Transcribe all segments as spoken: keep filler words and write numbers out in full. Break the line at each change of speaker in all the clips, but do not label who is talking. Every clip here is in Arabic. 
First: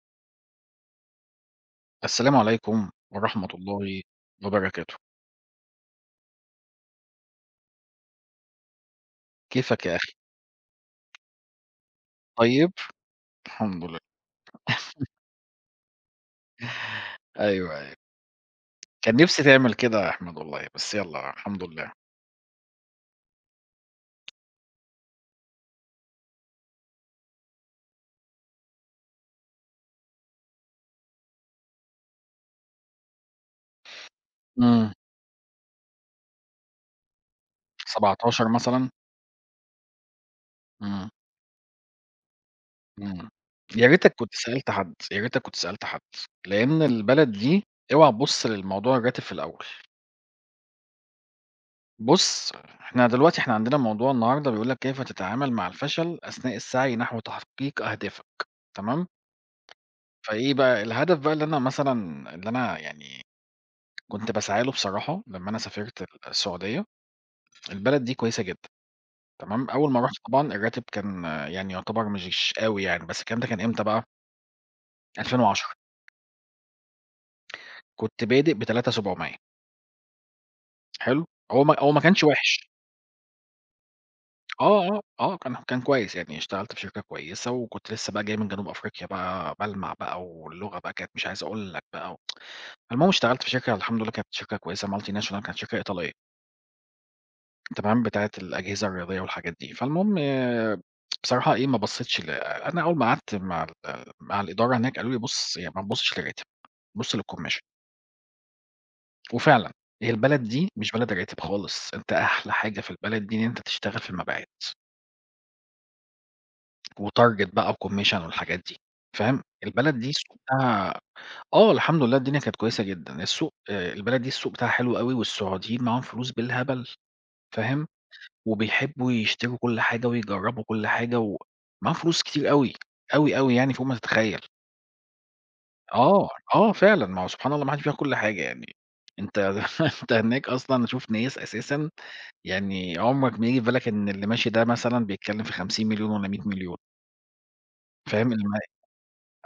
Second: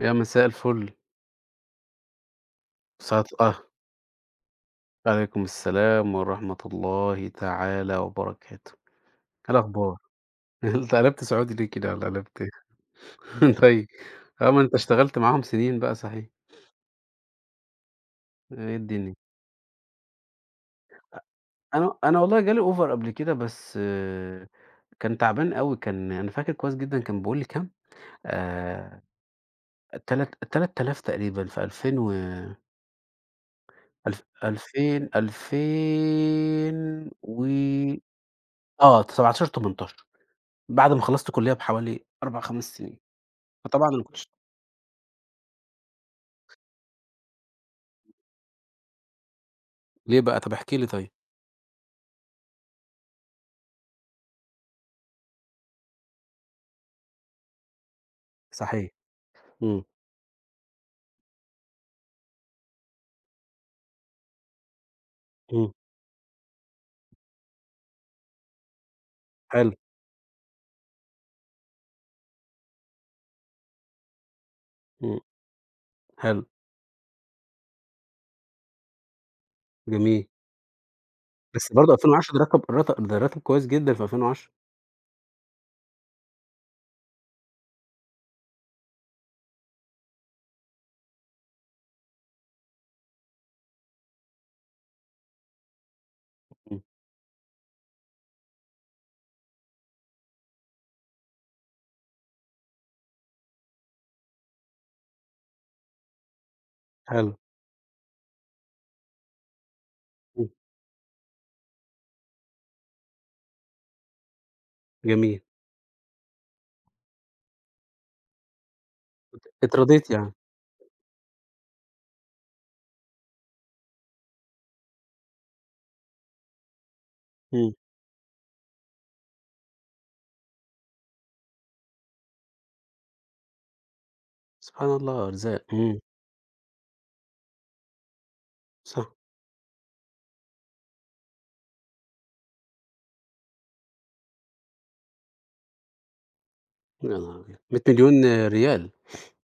يا مساء الفل،
السلام عليكم
ساعة
ورحمة
آه،
الله وبركاته.
عليكم السلام ورحمة الله تعالى وبركاته، إيه
كيفك يا
الأخبار؟
أخي؟
أنت قلبت سعودي ليه كده والّا قلبت إيه؟
طيب؟ الحمد
طيب،
لله.
آه، ما أنت اشتغلت معاهم سنين بقى صحيح،
أيوه، أيوه.
إيه الدنيا؟
كان نفسي تعمل كده يا أحمد والله، بس يالّا الحمد لله.
أنا أنا والله جالي offer قبل كده بس آه، كان تعبان أوي، كان أنا فاكر كويس جدًا كان بيقول لي كام، آآ، تلات تلاتة آلاف تقريبًا في ألفين و ألف
إمم.
ألفين، ألفين و
سبعة عشر مثلًا؟
آه، سبعتاشر، تمنتاشر. بعد ما
إمم،
خلصت كلية بحوالي أربعة، خمس سنين،
إمم. يا
فطبعًا أنا ما
ريتك
كنتش.
كنت سألت حد، يا ريتك كنت سألت حد، لإن البلد دي اوعى تبُص للموضوع الراتب في الأول.
ليه بقى؟ طب احكِ لي طيب.
بُص، إحنا دلوقتي إحنا عندنا موضوع النهارده بيقول لك كيف تتعامل مع الفشل أثناء السعي نحو تحقيق أهدافك،
صحيح.
تمام؟
إمم،
فإيه بقى، الهدف بقى اللي أنا مثلًا اللي أنا يعني كنت باسعى له بصراحة لمّا أنا
إمم،
سافرت ال السعودية، البلد دي كويسة جدًا تمام.
حلو،
أول ما رُحت طبعًا الراتب كان آه، يعني يعتبر مش أوي يعني، بس الكلام ده كان إمتى بقى،
إمم،
ألفين وعشرة،
حلو،
كنت بادئ بتلاتة آلاف وسبعمية.
جميل،
حلو، هو
بس
ما
برضه
هو ما كانش
ألفين وعشرة ده رقم
وِحِش.
رت ده راتب كويس جدًا في ألفين وعشرة،
آه، آه، آه، كان كان كويس، يعني اشتغلت في شركة كويسة وكنت لسه بقى جاي من جنوب أفريقيا بقى بالمع بقى واللغة بقى كانت مش عايز أقول لك بقى. المهم اشتغلت في شركة، الحمد لله كانت شركة كويسة multinational، كانت شركة إيطالية.
إمم،
تمام، بتاعة الأجهزة الرياضية والحاجات دي. فالمهم آه، بصراحة إيه ما بصيتش ل أنا أول ما قعدت مع ال مع الإدارة هناك قالوا لي: "بُص، يعني ما تبصش للراتب، بُص
حلو،
للكوميشن." وفعلًا هي البلد
إمم،
دي مش بلد الراتب خالص، أنت أحلى حاجة في البلد دي إن أنت تشتغل في المبيعات
جميل،
وتارجت بقى وكوميشن والحاجات دي،
ات
فاهم؟ البلد
اترضيت
دي
يعني،
السوق بتاعها آه، الحمد لله الدنيا كانت كويسة جدًا. السوق، آآ البلد دي السوق بتاعها حلو أوي، والسعوديين معاهم فلوس بالهبل،
إمم،
فاهم؟ وبيحبّوا يشتروا كل حاجة ويجرّبوا كل حاجة، ومعاهم فلوس كتير أوي، أوي، أوي، يعني فوق ما تتخيّل.
سبحان الله أرزاق، إمم،
آه، آه فعلًا، ما هو سبحان الله ما حدّش بياخد كل حاجة يعني.
صح،
أنت أنت هناك أصلًا هتشوف ناس، أساسًا يعني عُمرك ما ييجي في بالك إن اللي ماشي ده مثلًا بيتكلّم في خمسين مليون والّا مئة مليون.
يا نهار أبيض!
فاهم؟
مية مليون
الم
ريال،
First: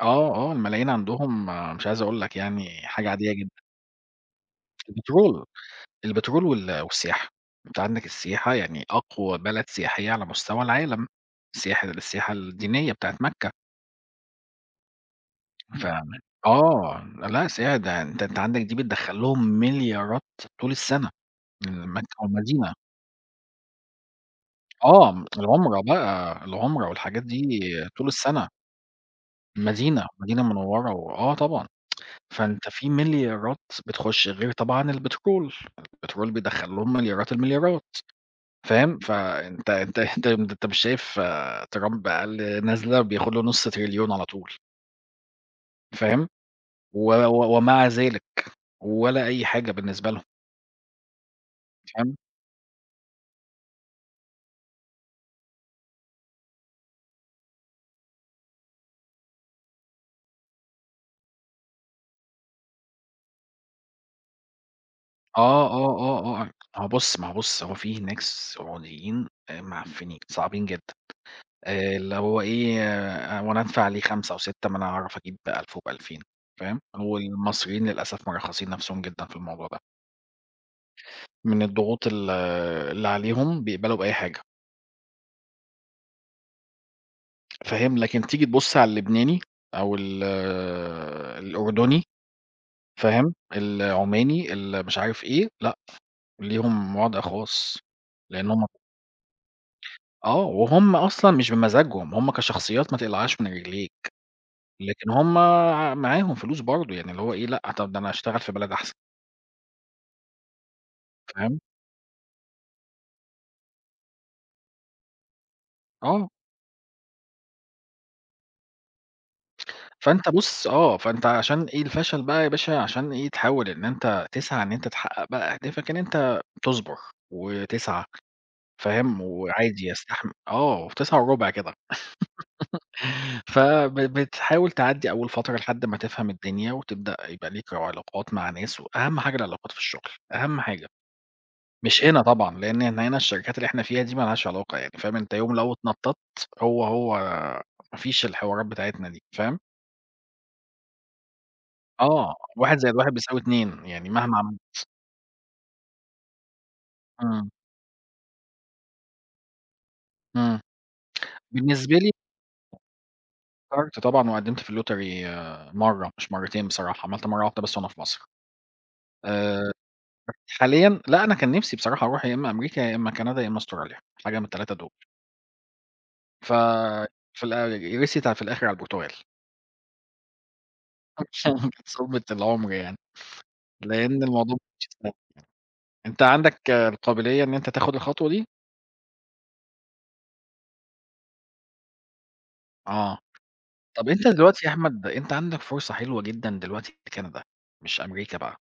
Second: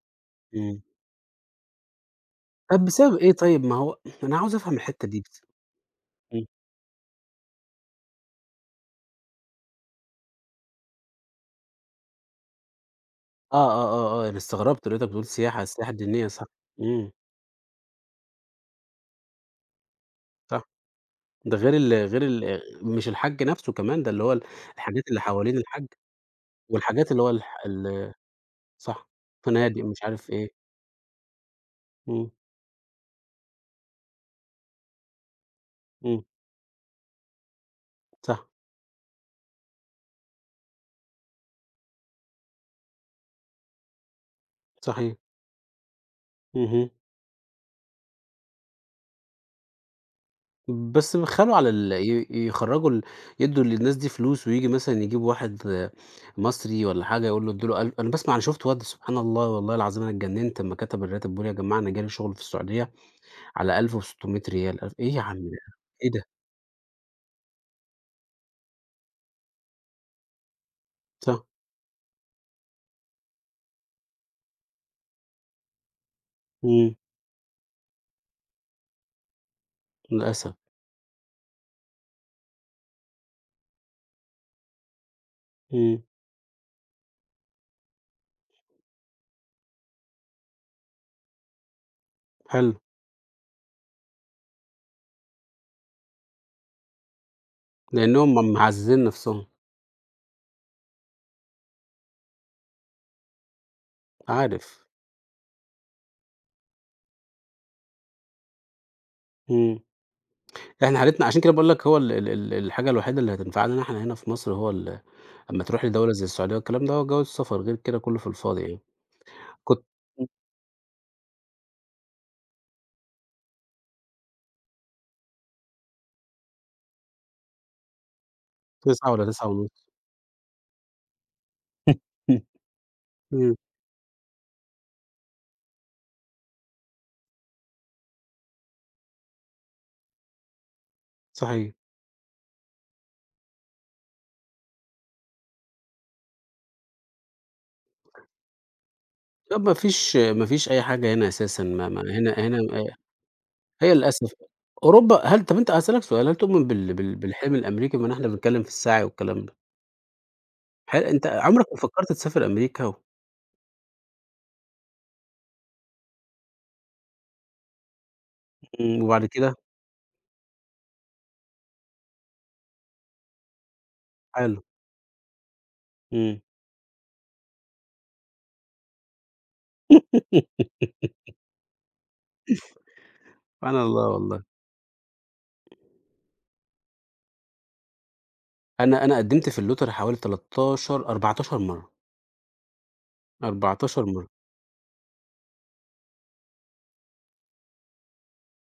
آه، آه،
إمم،
الملايين عندهم آه، مش عايز أقول لك، يعني
طب
حاجة
بسبب إيه
عادية جدًا.
طيب؟ ما هو أنا عاوز أفهم الحتة دي بس،
البترول. البترول
إمم،
وال والسياحة. أنت عندك السياحة، يعني أقوى بلد سياحية على مستوى العالم، السياحة السياحة الدينية بتاعة مكة.
آه، آه، آه، آه، أنا استغربت لقيتك بتقول سياحة،
ف
السياحة
إمم.
الدينية صح،
آه،
إمم،
لأ سياحة ده أنت أنت عندك دي بتدخّل لهم مليارات
صح.
طول السنة
ده غير
من
ال
مكة
غير ال
والمدينة.
مش الحَج نَفْسه كمان، ده اللي هو ال الحاجات اللي
آه،
حوالين
العُمرة
الحَج،
بقى، العُمرة
والحاجات اللي
والحاجات
هو الح
دي طول
ال
السنة،
صح، فنادق مش
المدينة،
عارف
المدينة
إيه،
المنورة، وآه طبعًا.
إمم،
فأنت في مليارات بتخش، غير طبعًا البترول،
إمم،
البترول بيدخّل لهم مليارات المليارات.
صح،
فاهم؟ فأنت أنت أنت أنت مش شايف آه، ترامب أقل نازلة بياخد له نُص تريليون على طول،
صحيح،
فاهم؟
اهم،
و و ومع ذلك ولا أي حاجة بالنسبة لهم،
بس بيبخّلوا على ال
فاهم؟
ي يخرّجوا ال يدّوا للناس دي فلوس، وييجي مثلًا يجيب واحد مصري والّا حاجة يقول له ادّوا له أل أنا باسمع أنا شُفت واد سبحان الله والله العظيم أنا اتجنّنت أمّا كتب الراتب بيقول يا جماعة أنا جالي شُغل في السعودية على ألف وستمية دولار. ألف إيه يا عم ده،
آه، آه،
إيه
آه،
ده؟
آه، آه. ما هو بُص، ما هو بُص هو في هناك سعوديين آآ معفنين، صعبين جدًا.
صح،
آآ اللي هو إيه، هو أنا أدفع عليه خمسة أو ستة، ما أنا هاعرف أجيب بألف وبألفين. فاهم؟
إمم،
والمصريين للأسف مرخصين نفسهم جدًا في الموضوع ده،
للأسف،
من الضغوط ال اللي عليهم بيقبلوا بأي حاجة.
إمم،
فاهم، لكن تيجي تبُص على اللبناني أو ال الأردني،
حلو.
فاهم، العماني ال مش عارف إيه، لأ، ليهم وضع خاص،
لإنّهم
لإن
م
هُم
معزّزين نَفْسهم،
آه، وهُم أصلًا مش بمزاجهم، هُم كشخصيات ما تقلعهاش من رجليك،
عارف،
لكن هُم ع معاهم فلوس برضه، يعني اللي هو إيه، لأ، طَب ده أنا هاشتغل في بلد أحسن،
إمم، إحنا حالتنا عشان كده
فاهم.
باقول لك هو ال ال ال الحاجة الوحيدة اللي هتنفعنا إن إحنا هنا في مصر هو ال أمّا تروح لدولة زي
آه،
السعودية والكلام ده هو جواز السفر، غير كده كلّه في الفاضي يعني، كنت
فأنت بُص، آه، فأنت عشان إيه الفشل بقى يا باشا، عشان إيه تحاول إن أنت تسعى، إن أنت تحقق بقى أهدافك، إن أنت تصبر وتسعى.
تسعة
فاهم،
والّا تسعة ونص
وعادي يستحم آه، في تسعة وربع كده.
إمم،
فب بتحاول تعدّي أول فترة لحد ما تفهم الدنيا، وتبدأ يبقى ليك علاقات مع ناس، وأهم حاجة العلاقات في الشغل، أهم حاجة.
صحيح،
مش هنا طبعًا، لإن هنا هنا الشركات اللي إحنا فيها دي ما لهاش علاقة يعني، فاهم، أنت يوم لو اتنططت هو، هو ما فيش الحوارات بتاعتنا دي، فاهم،
طَب ما فيش ما فيش أي حاجة هنا أساسًا ما ما هنا
آه،
هنا آآ،
واحد زائد واحد بيساوي اتنين
هي
يعني
للأسف
مهما عملت.
أوروبا. هل طَب أنت هاسألك سؤال، هل تؤمن بال بال
إمم،
بالحلم الأمريكي؟ بما إن إحنا بنتكلّم في السعي والكلام ده،
إمم.
هل أنت عمرك ما
بالنسبة لي
فكّرت تسافر أمريكا و
فكرت طبعًا وقدّمت في الlottery مرّة، مش مرّتين بصراحة، عملت مرّة واحدة بس وأنا في مصر.
إمم، وبعد كده
آآ حاليًا لأ، أنا كان نِفْسي بصراحة أروح يا إمّا أمريكا، يا إمّا كندا، يا إمّا أستراليا، حاجة من
حلو،
ال3 دول.
إمم.
ف في الآ رسيت ع في الآخر على البرتغال. كانت صدمة العمر يعني،
سبحان الله
لإن
والله.
الموضوع ما كانش سهل. أنت عندك القابلية إن أنت تاخُد الخطوة دي؟
أنا أنا قدّمت في اللوتري حوالي تلاتطاشر أربعتاشر مرّة،
آه.
أربعتاشر
طَب
مرّة.
أنت دلوقتي يا أحمد، أنت عندك فرصة حلوة جدًا دلوقتي في كندا، مش أمريكا بقى.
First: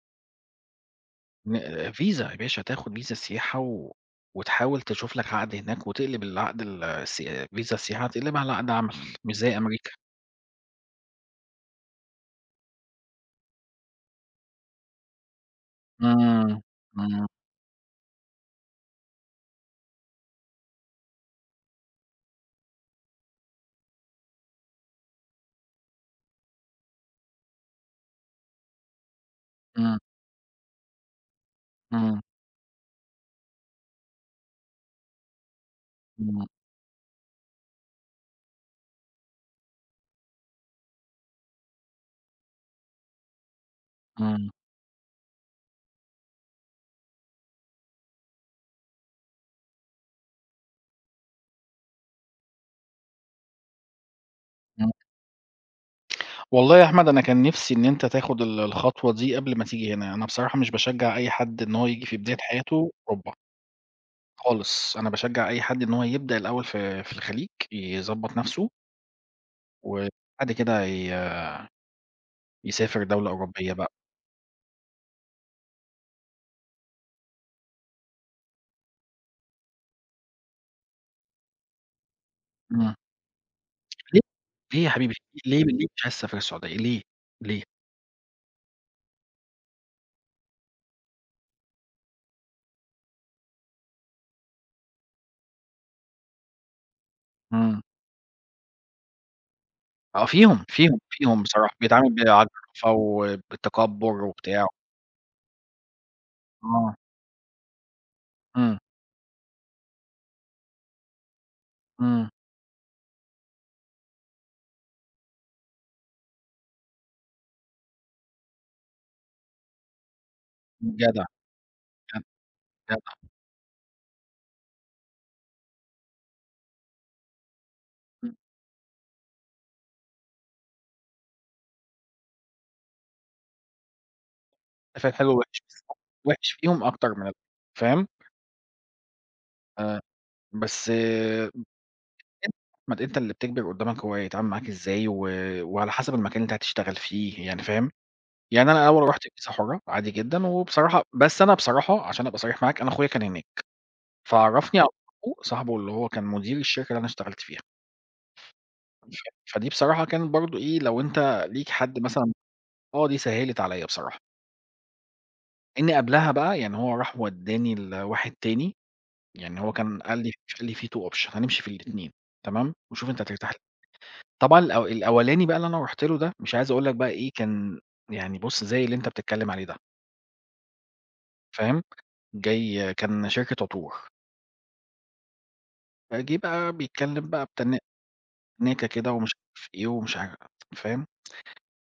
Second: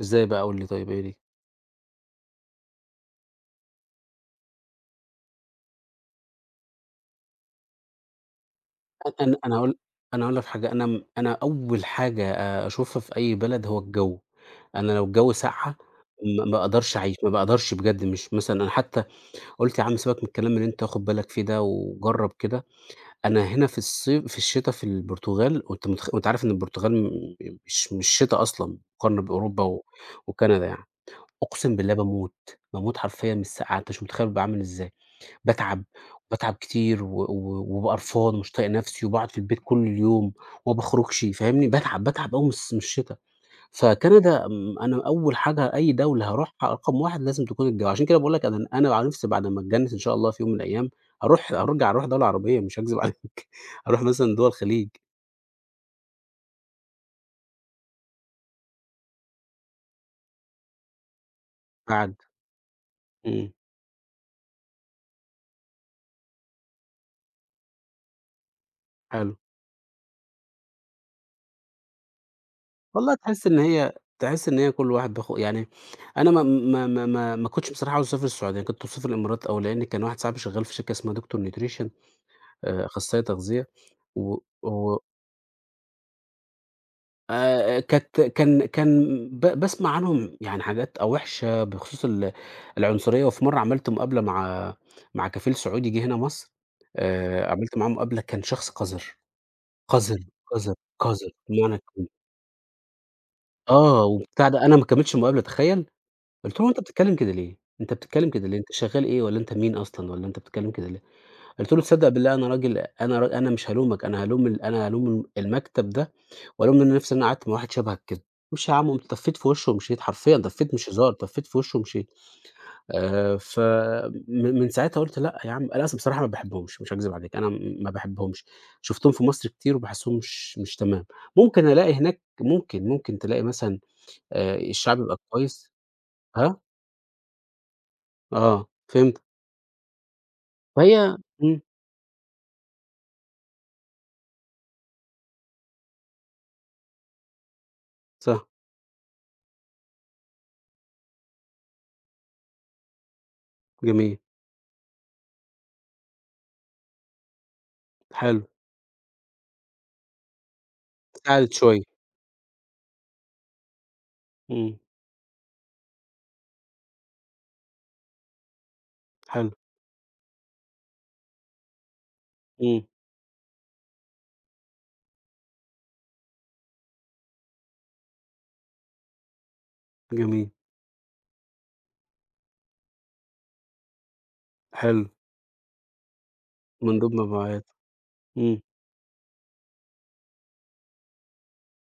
إزاي بقى قُل لي طيب إيه دي؟
ن فيزا يا باشا، تاخُد فيزا سياحة و وتحاول تشوف لك عقد هناك وتقلب العقد ال الس فيزا السياحة تقلبها على عقد عمل،
أ أنا
مش
أنا
زي
هاقول
أمريكا.
أنا هاقول لك حاجة، أنا م أنا أول حاجة أ أشوفها في أي بلد هو الجَو. أنا لو الجَو ساقعة ما ما
إمم.
أقدرش أعيش،
إمم.
ما باقدرش بجد. مش مثلًا أنا حتى قُلت يا عم سيبك من الكلام اللي أنت واخد بالك فيه ده وجرّب كده. أنا هنا في الصي في الشتا في البرتغال وأنت متخ وأنت عارف إن البرتغال م مش مش شتا أصلًا مقارنة بأوروبا و
إمم،
وكندا يعني. أقسم بالله
إمم،
باموت، باموت حرفيًا من السقعة، أنت مش متخيّل بابقى عامل إزاي، باتعب
إمم،
وباتعب كتير و و وبابقى قرفان ومش طايق نفسي وباقعد في البيت كل اليوم وما باخرجش فاهمني، باتعب، باتعب أوي من الص من الشتا، فكندا
إمم،
آمم، أنا أول حاجة أي دولة هاروحها رقم واحد لازم تكون الجو، عشان كده باقول لك أنا أنا على نفسي بعد ما أتجنِّس إن شاء الله في يوم من الأيام هاروح هارجع أروح دولة عربية مش هاكذب عليك، هاروح مثلًا دول الخليج
إمم. والله يا أحمد أنا كان نفسي إن أنت تاخد ال الخطوة دي قبل ما تيجي هنا. أنا بصراحة مش باشجّع أي حد إن هو ييجي
بعد.
في بداية حياته أوروبا
إمم،
خالص، أنا باشجّع أي حد إن هو يبدأ الأول في في الخليج، يضبّط نَفْسه
حلو.
وبعد كده ي يسافر
والله
دولة
تحس إن
أوروبية
هي
بقى.
تحس إن هي كل واحد بياخ يعني أنا ما ما ما ما ما كنتش بصراحة عاوز أسافر السعودية، يعني كنت مسافر الإمارات أو لإن كان واحد صاحبي شغال في شركة اسمها دكتور نيوتريشن آآ،
إمم.
أخصائي تغذية
ليه؟
و
ليه يا
و
حبيبي، ليه ليه مش عايز تسافر السعودية، ليه، ليه؟
آآ، كانت كان كان ب باسمع عنهم يعني حاجات وِحشة بخصوص ال العنصرية، وفي مرّة عملت مقابلة مع مع كفيل سعودي جِه هنا مصر. آآ، عملت
إمم.
معاه مقابلة كان شخص قذر، قذر،
آه فيهم،
قذر،
فيهم،
قذر
فيهم، بصراحة
بمعنى الكلمة.
بيتعامل بعجرفة
آه،
وبتكبُّر
وبتاع ده
وبتاع.
أنا ما كمّلتش المقابلة تخيّل! قُلت له: "هو أنت
آه،
بتتكلم كده ليه؟ أنت بتتكلم كده ليه؟ أنت
إمم،
شغال إيه والّا أنت مين أصلًا والّا أنت بتتكلم كده ليه؟" قُلت له: "تصدق
إمم.
بالله أنا راجل أنا ر أنا مش هالومك، أنا هالوم ال أنا هالوم المكتب ده وألوم إن أنا نفسي إن أنا قعدت مع واحد شبهك كده." "ماشي يا عم." قُمت طفّيت في وشه ومشيت، حرفيًا طفّيت مش هزار،
جدع،
طفّيت في وشه ومشيت.
جدع، جدع.
آآ ف من من ساعتها قُلت لأ يا عم أنا أصلًا بصراحة ما باحبهمش، مش هاكذب عليك، أنا م- ما
إمم،
باحبهمش. شُفتهم في مصر كتير وباحسّهم مش مش تمام. ممكن ألاقي هناك ممكن، ممكن تلاقي مثلًا آآ الشعب
أنا فاهم
يبقى
حلو ووحش،
كويس.
بس هو الوحش
ها؟
فيهم أكتر من ال فاهم؟
آه، فهمت.
آآ بس
فهي إمم،
أنت، أحمد أنت اللي بتجبر قدّامك هو يتعامل معاك إزاي و وعلى حسب المكان اللي أنت هتشتغل فيه يعني، فاهم؟
صح،
يعني أنا أول رُحت الكيسة حُرّة عادي جدًا، وبصراحة بس أنا بصراحة عشان أبقى صريح معاك، أنا أخويا كان هناك،
جميل،
فعرّفني على صاحبه، صاحبه اللي هو كان مدير الشركة اللي أنا اشتغلت فيها.
حلو،
ف فدي بصراحة كانت برضه إيه، لو أنت
ساعدِت
ليك
شوية،
حد مثلًا، آه، دي سهّلِت عليّا بصراحة،
إمم،
إن قبلها بقى يعني هو راح ودّاني لواحد تاني،
حلو،
يعني هو كان قال لي، قال لي في two option هنمشي في الاتنين، تمام،
إمم،
وشوف أنت هترتاح ل. طبعًا الأو الأولاني بقى اللي أنا رُحت له ده مش عايز أقول لك بقى إيه كان، يعني بُص زي اللي أنت بتتكلم عليه ده،
جميل،
فاهم، جاي كان شركة عطور،
حلو،
فجه بقى
مندوب
بيتكلم بقى
مبيعات،
بتنا
إمم،
تناكة كده ومش عارف إيه ومش عارف، فاهم،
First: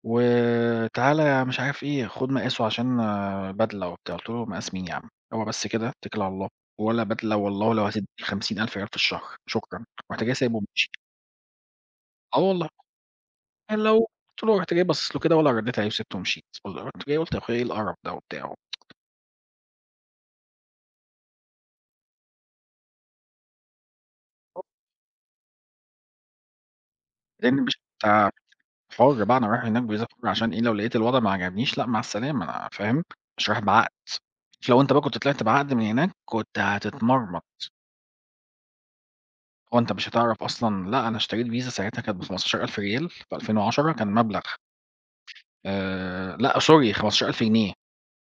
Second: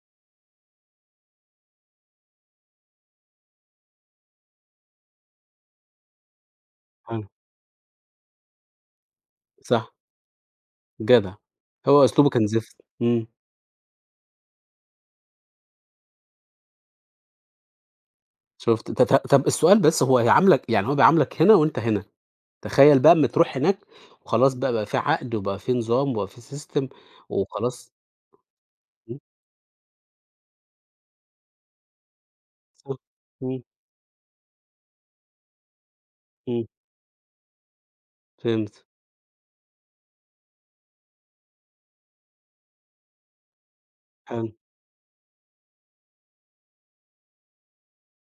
وتعالَ يا مش عارف إيه خد مقاسه عشان آه، بدلة وبتاع. قُلت له مقاس مين يا عم؟ هو بس كده اتكل على الله، ولا
حلو،
بدلة والله لو هتدّيني خمسين ألف ريال في الشهر شكرًا.
صح،
رُحت جاي سايبه وماشي.
جدع، هو أسلوبه
آه
كان
والله.
زفت، إمم،
يعني لو قلت له، رُحت جاي باصص له كده ولا ردّيت عليه وسِبته ومشيت، رُحت جاي قُلت يا أخويا إيه القرف ده وبتاع.
شُفت ط ط طب السؤال بس هو هيعاملك يعني هو بيعاملك هنا وأنت هنا، تخيل بقى أمّا تروح هناك وخلاص بقى بقى في عقد وبقى في نظام وبقى في system
لإن مش،
وخلاص.
أنت
إمم،
حُر بقى، أنا رايح هناك بفيزا حُر، عشان إيه لو لقيت الوضع ما عجبنيش لأ مع السلامة، أنا
صح،
فاهم، مش رايح
إمم،
بعقد. لو أنت بقى كنت طلعت بعقد من هناك كنت
إمم،
هتتمرمط.
فهمت،
هو أنت مش هتعرف أصلًا، لأ أنا اشتريت فيزا ساعتها كانت بخمستاشر ألف ريال في ألفين وعشرة، كان مبلغ.
حلو،
آآ لأ sorry، خمستاشر ألف جنيه،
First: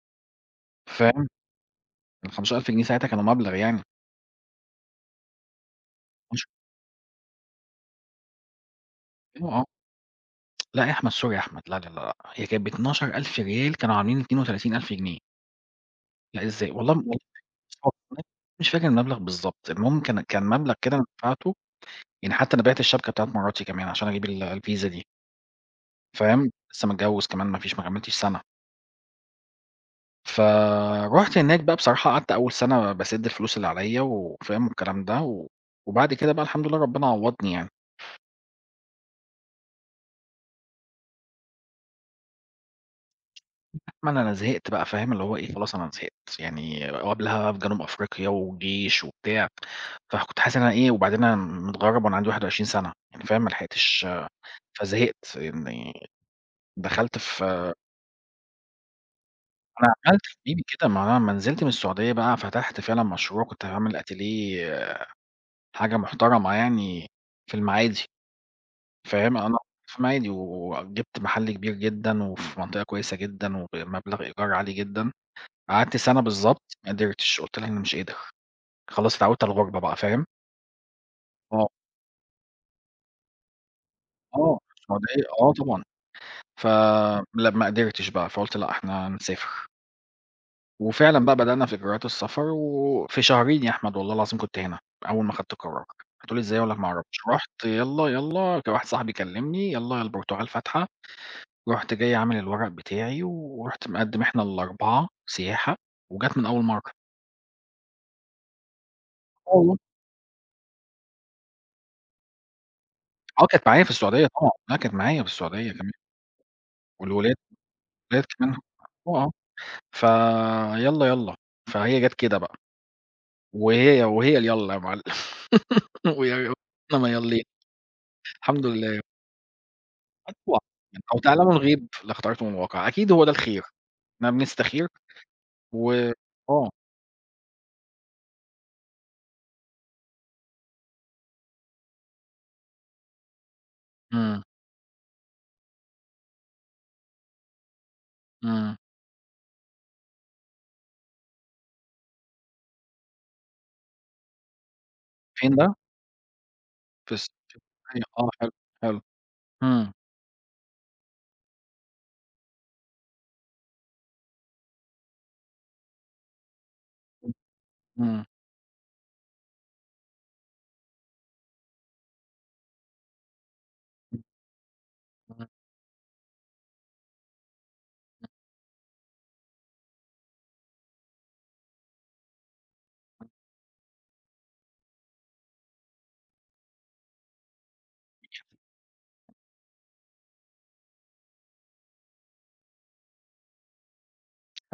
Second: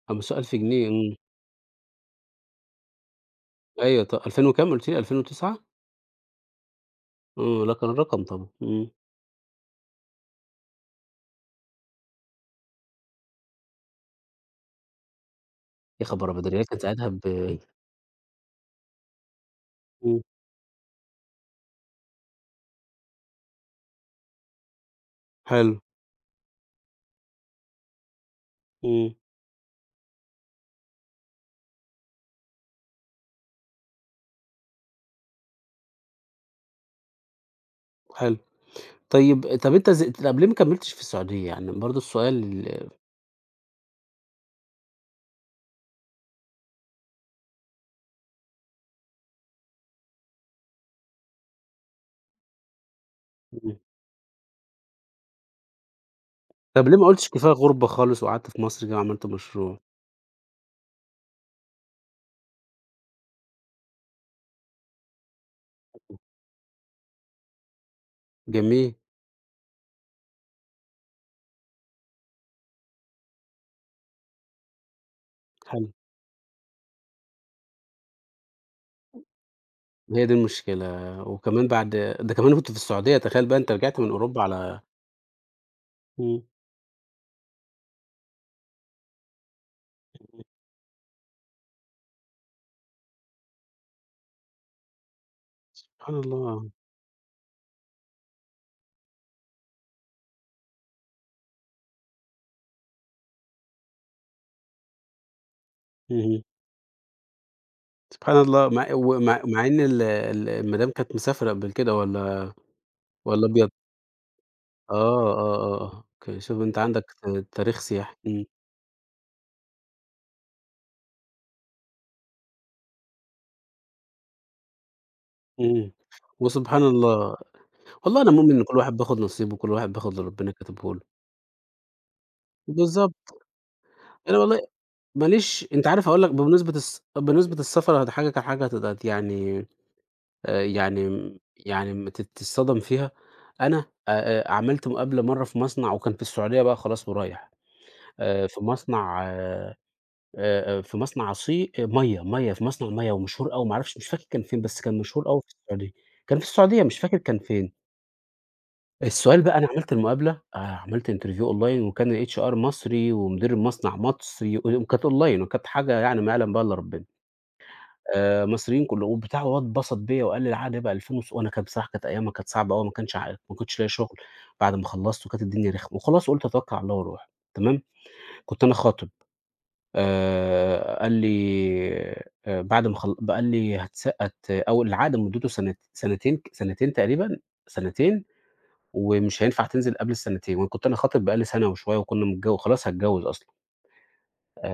طب السؤال في جنيه، إمم،
فاهم، الخمستاشر ألف جنيه ساعتها كانوا مبلغ يعني.
أيوه ط ألفين وكام قُلت لي ألفين وتسعة؟
مش-
آه، لأ كان الرقم طبعًا، إمم.
اه آه. لأ يا أحمد، سوري يا أحمد، لا، لا، لا، لأ، هي كانت باتناشر ألف ريال، كانوا عاملين اتنين وتلاتين ألف جنيه.
يا خبر
لأ
أبيض! الريال
إزاي؟
كان
والله
ساعتها
م
ب.
مش فاكر المبلغ بالضبط، المهم
إمم،
كان كان مبلغ كده أنا دفعته. يعني حتى أنا بِعت الشبكة بتاعة مراتي كمان عشان أجيب ال الفيزا دي،
حلو،
فاهم؟ لسه متجوز كمان ما فيش، ما كمّلتش سَنة.
إمم،
فرُحت هناك بقى بصراحة، قعدت أول سَنة باسِد الفلوس اللي عليَّ وفاهم والكلام ده، و وبعد كده بقى الحمد لله ربنا عوّضني يعني.
حلو. طيب طب أنت ز طب ليه ما كمّلتش في السعودية؟ يعني برضه السؤال ال
ما أنا أنا زهقت بقى، فاهم، اللي هو إيه، خلاص أنا زهقت، يعني وقبلها في جنوب أفريقيا وجيش وبتاع. فكنت حاسس إن أنا إيه، وبعدين أنا متغرّب وأنا عندي واحد وعشرين سَنة، يعني فاهم، ما
إمم.
لحقتش فزهقت، يعني
طب ليه ما
دخلت
قُلتش كفاية
في،
غُربة خالص وقعدت في مصر كده وعملت مشروع؟
أنا عملت في إيدي كده، ما أنا أمّا نزلت من السعودية بقى فتحت فعلًا مشروع، كنت هاعمل أتيليه، حاجة محترمة يعني في المعادي.
جميل،
فاهم، أنا في المعادي وجِبت محل كبير جدًا وفي منطقة كويسة جدًا وبمبلغ إيجار عالي جدًا.
حلو.
قعدت سَنة بالضبط ما قدرتش، قُلت لها أنا مش قادر. خلاص اتعودت على الغُربة بقى،
هي
فاهم؟
دي المشكلة وكمان
آه،
بعد ده كمان كنت في السعودية، تخيّل بقى أنت رجعت من أوروبا
آه.
على
السعودية آه طبعًا.
إمم.
فلأ ما قدرتش بقى، فقُلت لأ إحنا نسافر. وفعلًا بقى بدأنا في إجراءات السفر وفي شهرين يا أحمد والله العظيم كنت هنا، أول ما خدت القرار.
سبحان
هتقول لي إزاي،
الله،
أقول لك ما أعرفش، رُحت يالّا، يالّا، كان واحد صاحبي كلمني يالّا يا البرتغال فاتحة، رُحت جاي عامل الورق بتاعي ورُحت مقدّم، إحنا الأربعة سياحة، وجات
اهم،
من أول مرّة.
سبحان الله مع ومع
آه
مع
والله.
إن ال ال المدام كانت مسافرة قبل كده والّا
آه
والّا
كانت
أبيض؟
معايا في السعودية طبعًا، لأ كانت
آه،
معايا في
آه،
السعودية
آه،
كمان
آه، أوكي، شوف أنت عندك
والولاد،
ت تاريخ سياحي،
الولاد
إمم.
كمان. آه، آه. فيالّا، يالّا، فهي جات كده بقى. وهي وهي اليالّا يا معلم
إمم.
ويا
وسبحان
إنما
الله،
يالّين.
والله أنا مؤمن إن
الحمد
كل واحد
لله،
بياخد نصيبه، وكل واحد بياخد اللي ربنا
أتوقع
كاتبه له.
يعني، أو تعلموا الغيب لاخترتم الواقع، أكيد هو ده
بالضبط.
الخير، إحنا
أنا والله
بنستخير.
ما ليش أنت
و
عارف هاقول لك بمناسبة
آه،
الس بمناسبة السفر هاضحكك على حاجة هت يعني آآ يعني م يعني م ت تتصدم فيها. أنا
إمم،
آآ عملت مقابلة مرّة في مصنع وكان في السعودية بقى خلاص ورايح، آآ في
إمم.
مصنع آآ آآ في مصنع عصي مَيّة، مَيّة، في مصنع مَيّة ومشهور أوي ما أعرفش مش فاكر كان فين، بس كان مشهور أوي في
فين ده؟
السعودية. كان في السعودية مش
في
فاكر
الس
كان
في
فين.
أيوه، آه حلو، حلو،
السؤال بقى أنا
إمم،
عملت المقابلة، آآ عملت interview online وكان الHR مصري ومدير المصنع مصري وكانت online وكانت حاجة يعني ما يعلم بها إلا ربنا،
إمم، إمم،
آآ مصريين كلهم وبتاع وهو اتبسط بيّا وقال لي العقد هيبقى ألفين وص وأنا كانت بصراحة كانت أيامها كانت صعبة أوي ما كانش ع ما كنتش لاقي شغل بعد ما خلّصت وكانت
إمم،
الدنيا رخمة، وخلاص قُلت أتوكّل على الله وأروح، تمام، كنت أنا خاطب. آآ قال لي آآ بعد ما خل قال لي هتس هت أو العقد مدته سنت سنتين ك سنتين تقريبًا، سنتين ومش هينفع تنزل قبل السنتين، وأنا كنت أنا خاطب بقى لي سنة وشوية وكنا متجو خلاص هاتجوّز أصلًا،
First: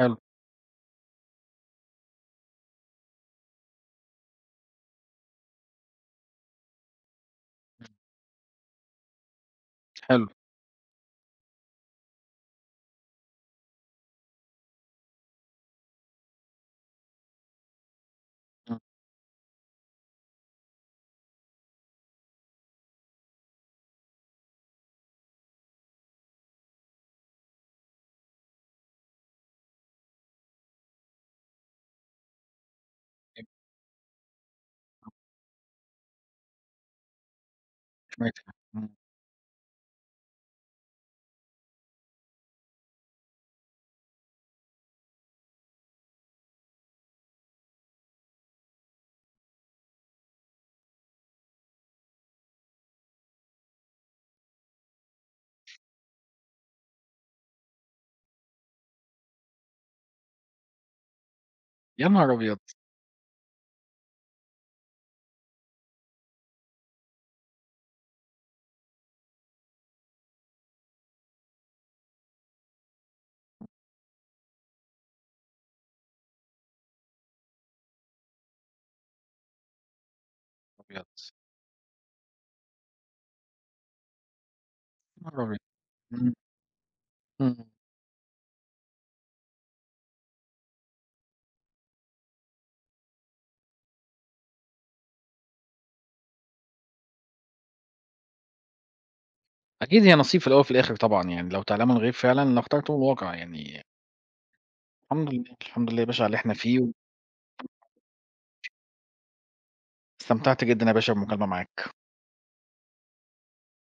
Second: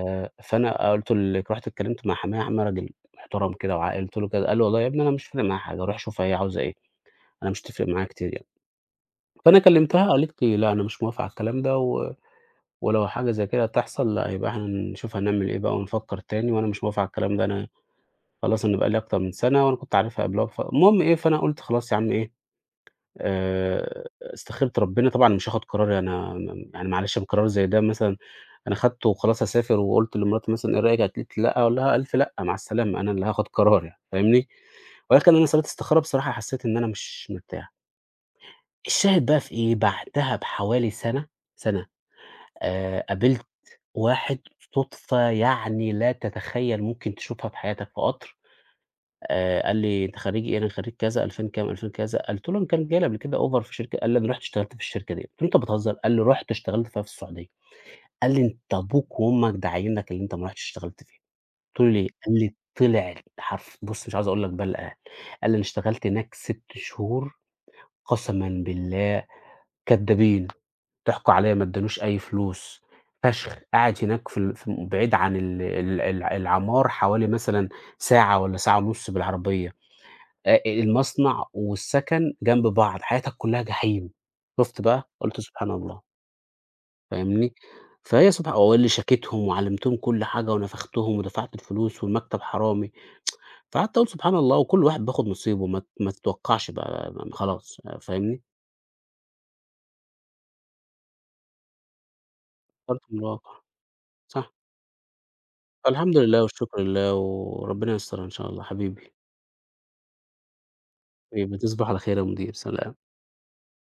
حلو،
فأنا قلت ل رُحت اتكلمت مع حماية، حماية راجل محترم كده وعاقل، قلت له كده، قال لي: "والله يا ابني أنا مش فارق معايا حاجة، روح شوف هي عاوزة إيه، أنا مش هتفرق معايا كتير يعني." فأنا كلمتها
حلو،
قالت لي: "لأ، أنا مش موافقة على الكلام ده و ولو حاجة زي كده هتحصل، لأ، يبقى إحنا نشوف هنعمل إيه بقى ونفكّر تاني، وأنا مش موافقة على الكلام ده، أنا خلاص أنا
إمم.
بقى لي أكتر من سنة وأنا كنت عارفها قبلها بف" المهم إيه، فأنا قلت خلاص يا عم إيه. آآ استخيرت ربنا، طبعًا مش هاخد قرار أنا م يعني معلش قرار زي ده مثلًا أنا خدته وخلاص هاسافر وقُلت لمراتي مثلًا إيه رأيِك قالت لي: "لأ." هاقول لها ألف لأ، مع السلامة، أنا اللي هاخد قرار يعني فاهمني؟ ولكن أنا صليت استخارة بصراحة حسيت إن أنا مش مرتاح.
مش ميت. إمم،
الشاهد بقى في إيه، بعدها بحوالي سَنة، سَنة آآ قابلت واحد صُدفة يعني لا تتخيل ممكن تشوفها في حياتك في قطر. آآ قال لي: "أنت خريج إيه؟" "أنا خريج كذا، ألفين كام، ألفين كذا." قلت له: "أنا كان جاي لي قبل كده offer في شركة" قال لي: "أنا رُحت اشتغلت في الشركة دي." قلت له: "أنت بتهزر؟" قال لي: "رُحت اشتغلت فيها في السعودية." قال لي: "أنت أبوك وأمك داعينّك اللي أنت ما رُحتش اشتغلت فيها." قلت له: "ليه؟"
يا نهار
قال لي:
أبيض!
"طلع حرف" بُص مش عاوز أقول لك بقى اللي قالها، قال لي: "أنا اشتغلت هناك ستة شهور قسمًا بالله كدابين، ضحكوا عليّا ما ادّانوش أي فلوس، فشخ." قاعد هناك في ال في بعيد عن ال ال الع العمار حوالي مثلًا ساعة والّا ساعة ونُص بالعربية. آآ
أبيض،
المصنع والسكن جنب بعض، حياتك كلّها جحيم. شُفت بقى؟
يا
قُلت
نهار أبيض!
سبحان الله،
إمم،
فاهمني؟
إمم.
فهي سبحا هو اللي شاكِتهم وعلّمتهم كل حاجة ونفختهم ودفعت الفلوس والمكتب حرامي، فقعدت أقول سبحان الله وكل واحد بياخد نصيبه ما ت ما تتوقّعش بقى م خلاص آآ فاهمني؟
أكيد هي نصيب في الأول وفي الآخر طبعًا يعني، لو تعلموا الغيب فعلًا لاخترتم
خلت من
الواقع
الواقع.
يعني.
صح.
الحمد لله، الحمد لله يا
فالحمد
باشا على اللي
لله
إحنا
والشكر
فيه.
لله وربنا ييسّرها إن شاء الله حبيبي،
واستمتعت جدًا يا باشا بالمكالمة
حبيبي
معاك.
تصبح على خير يا مدير، سلا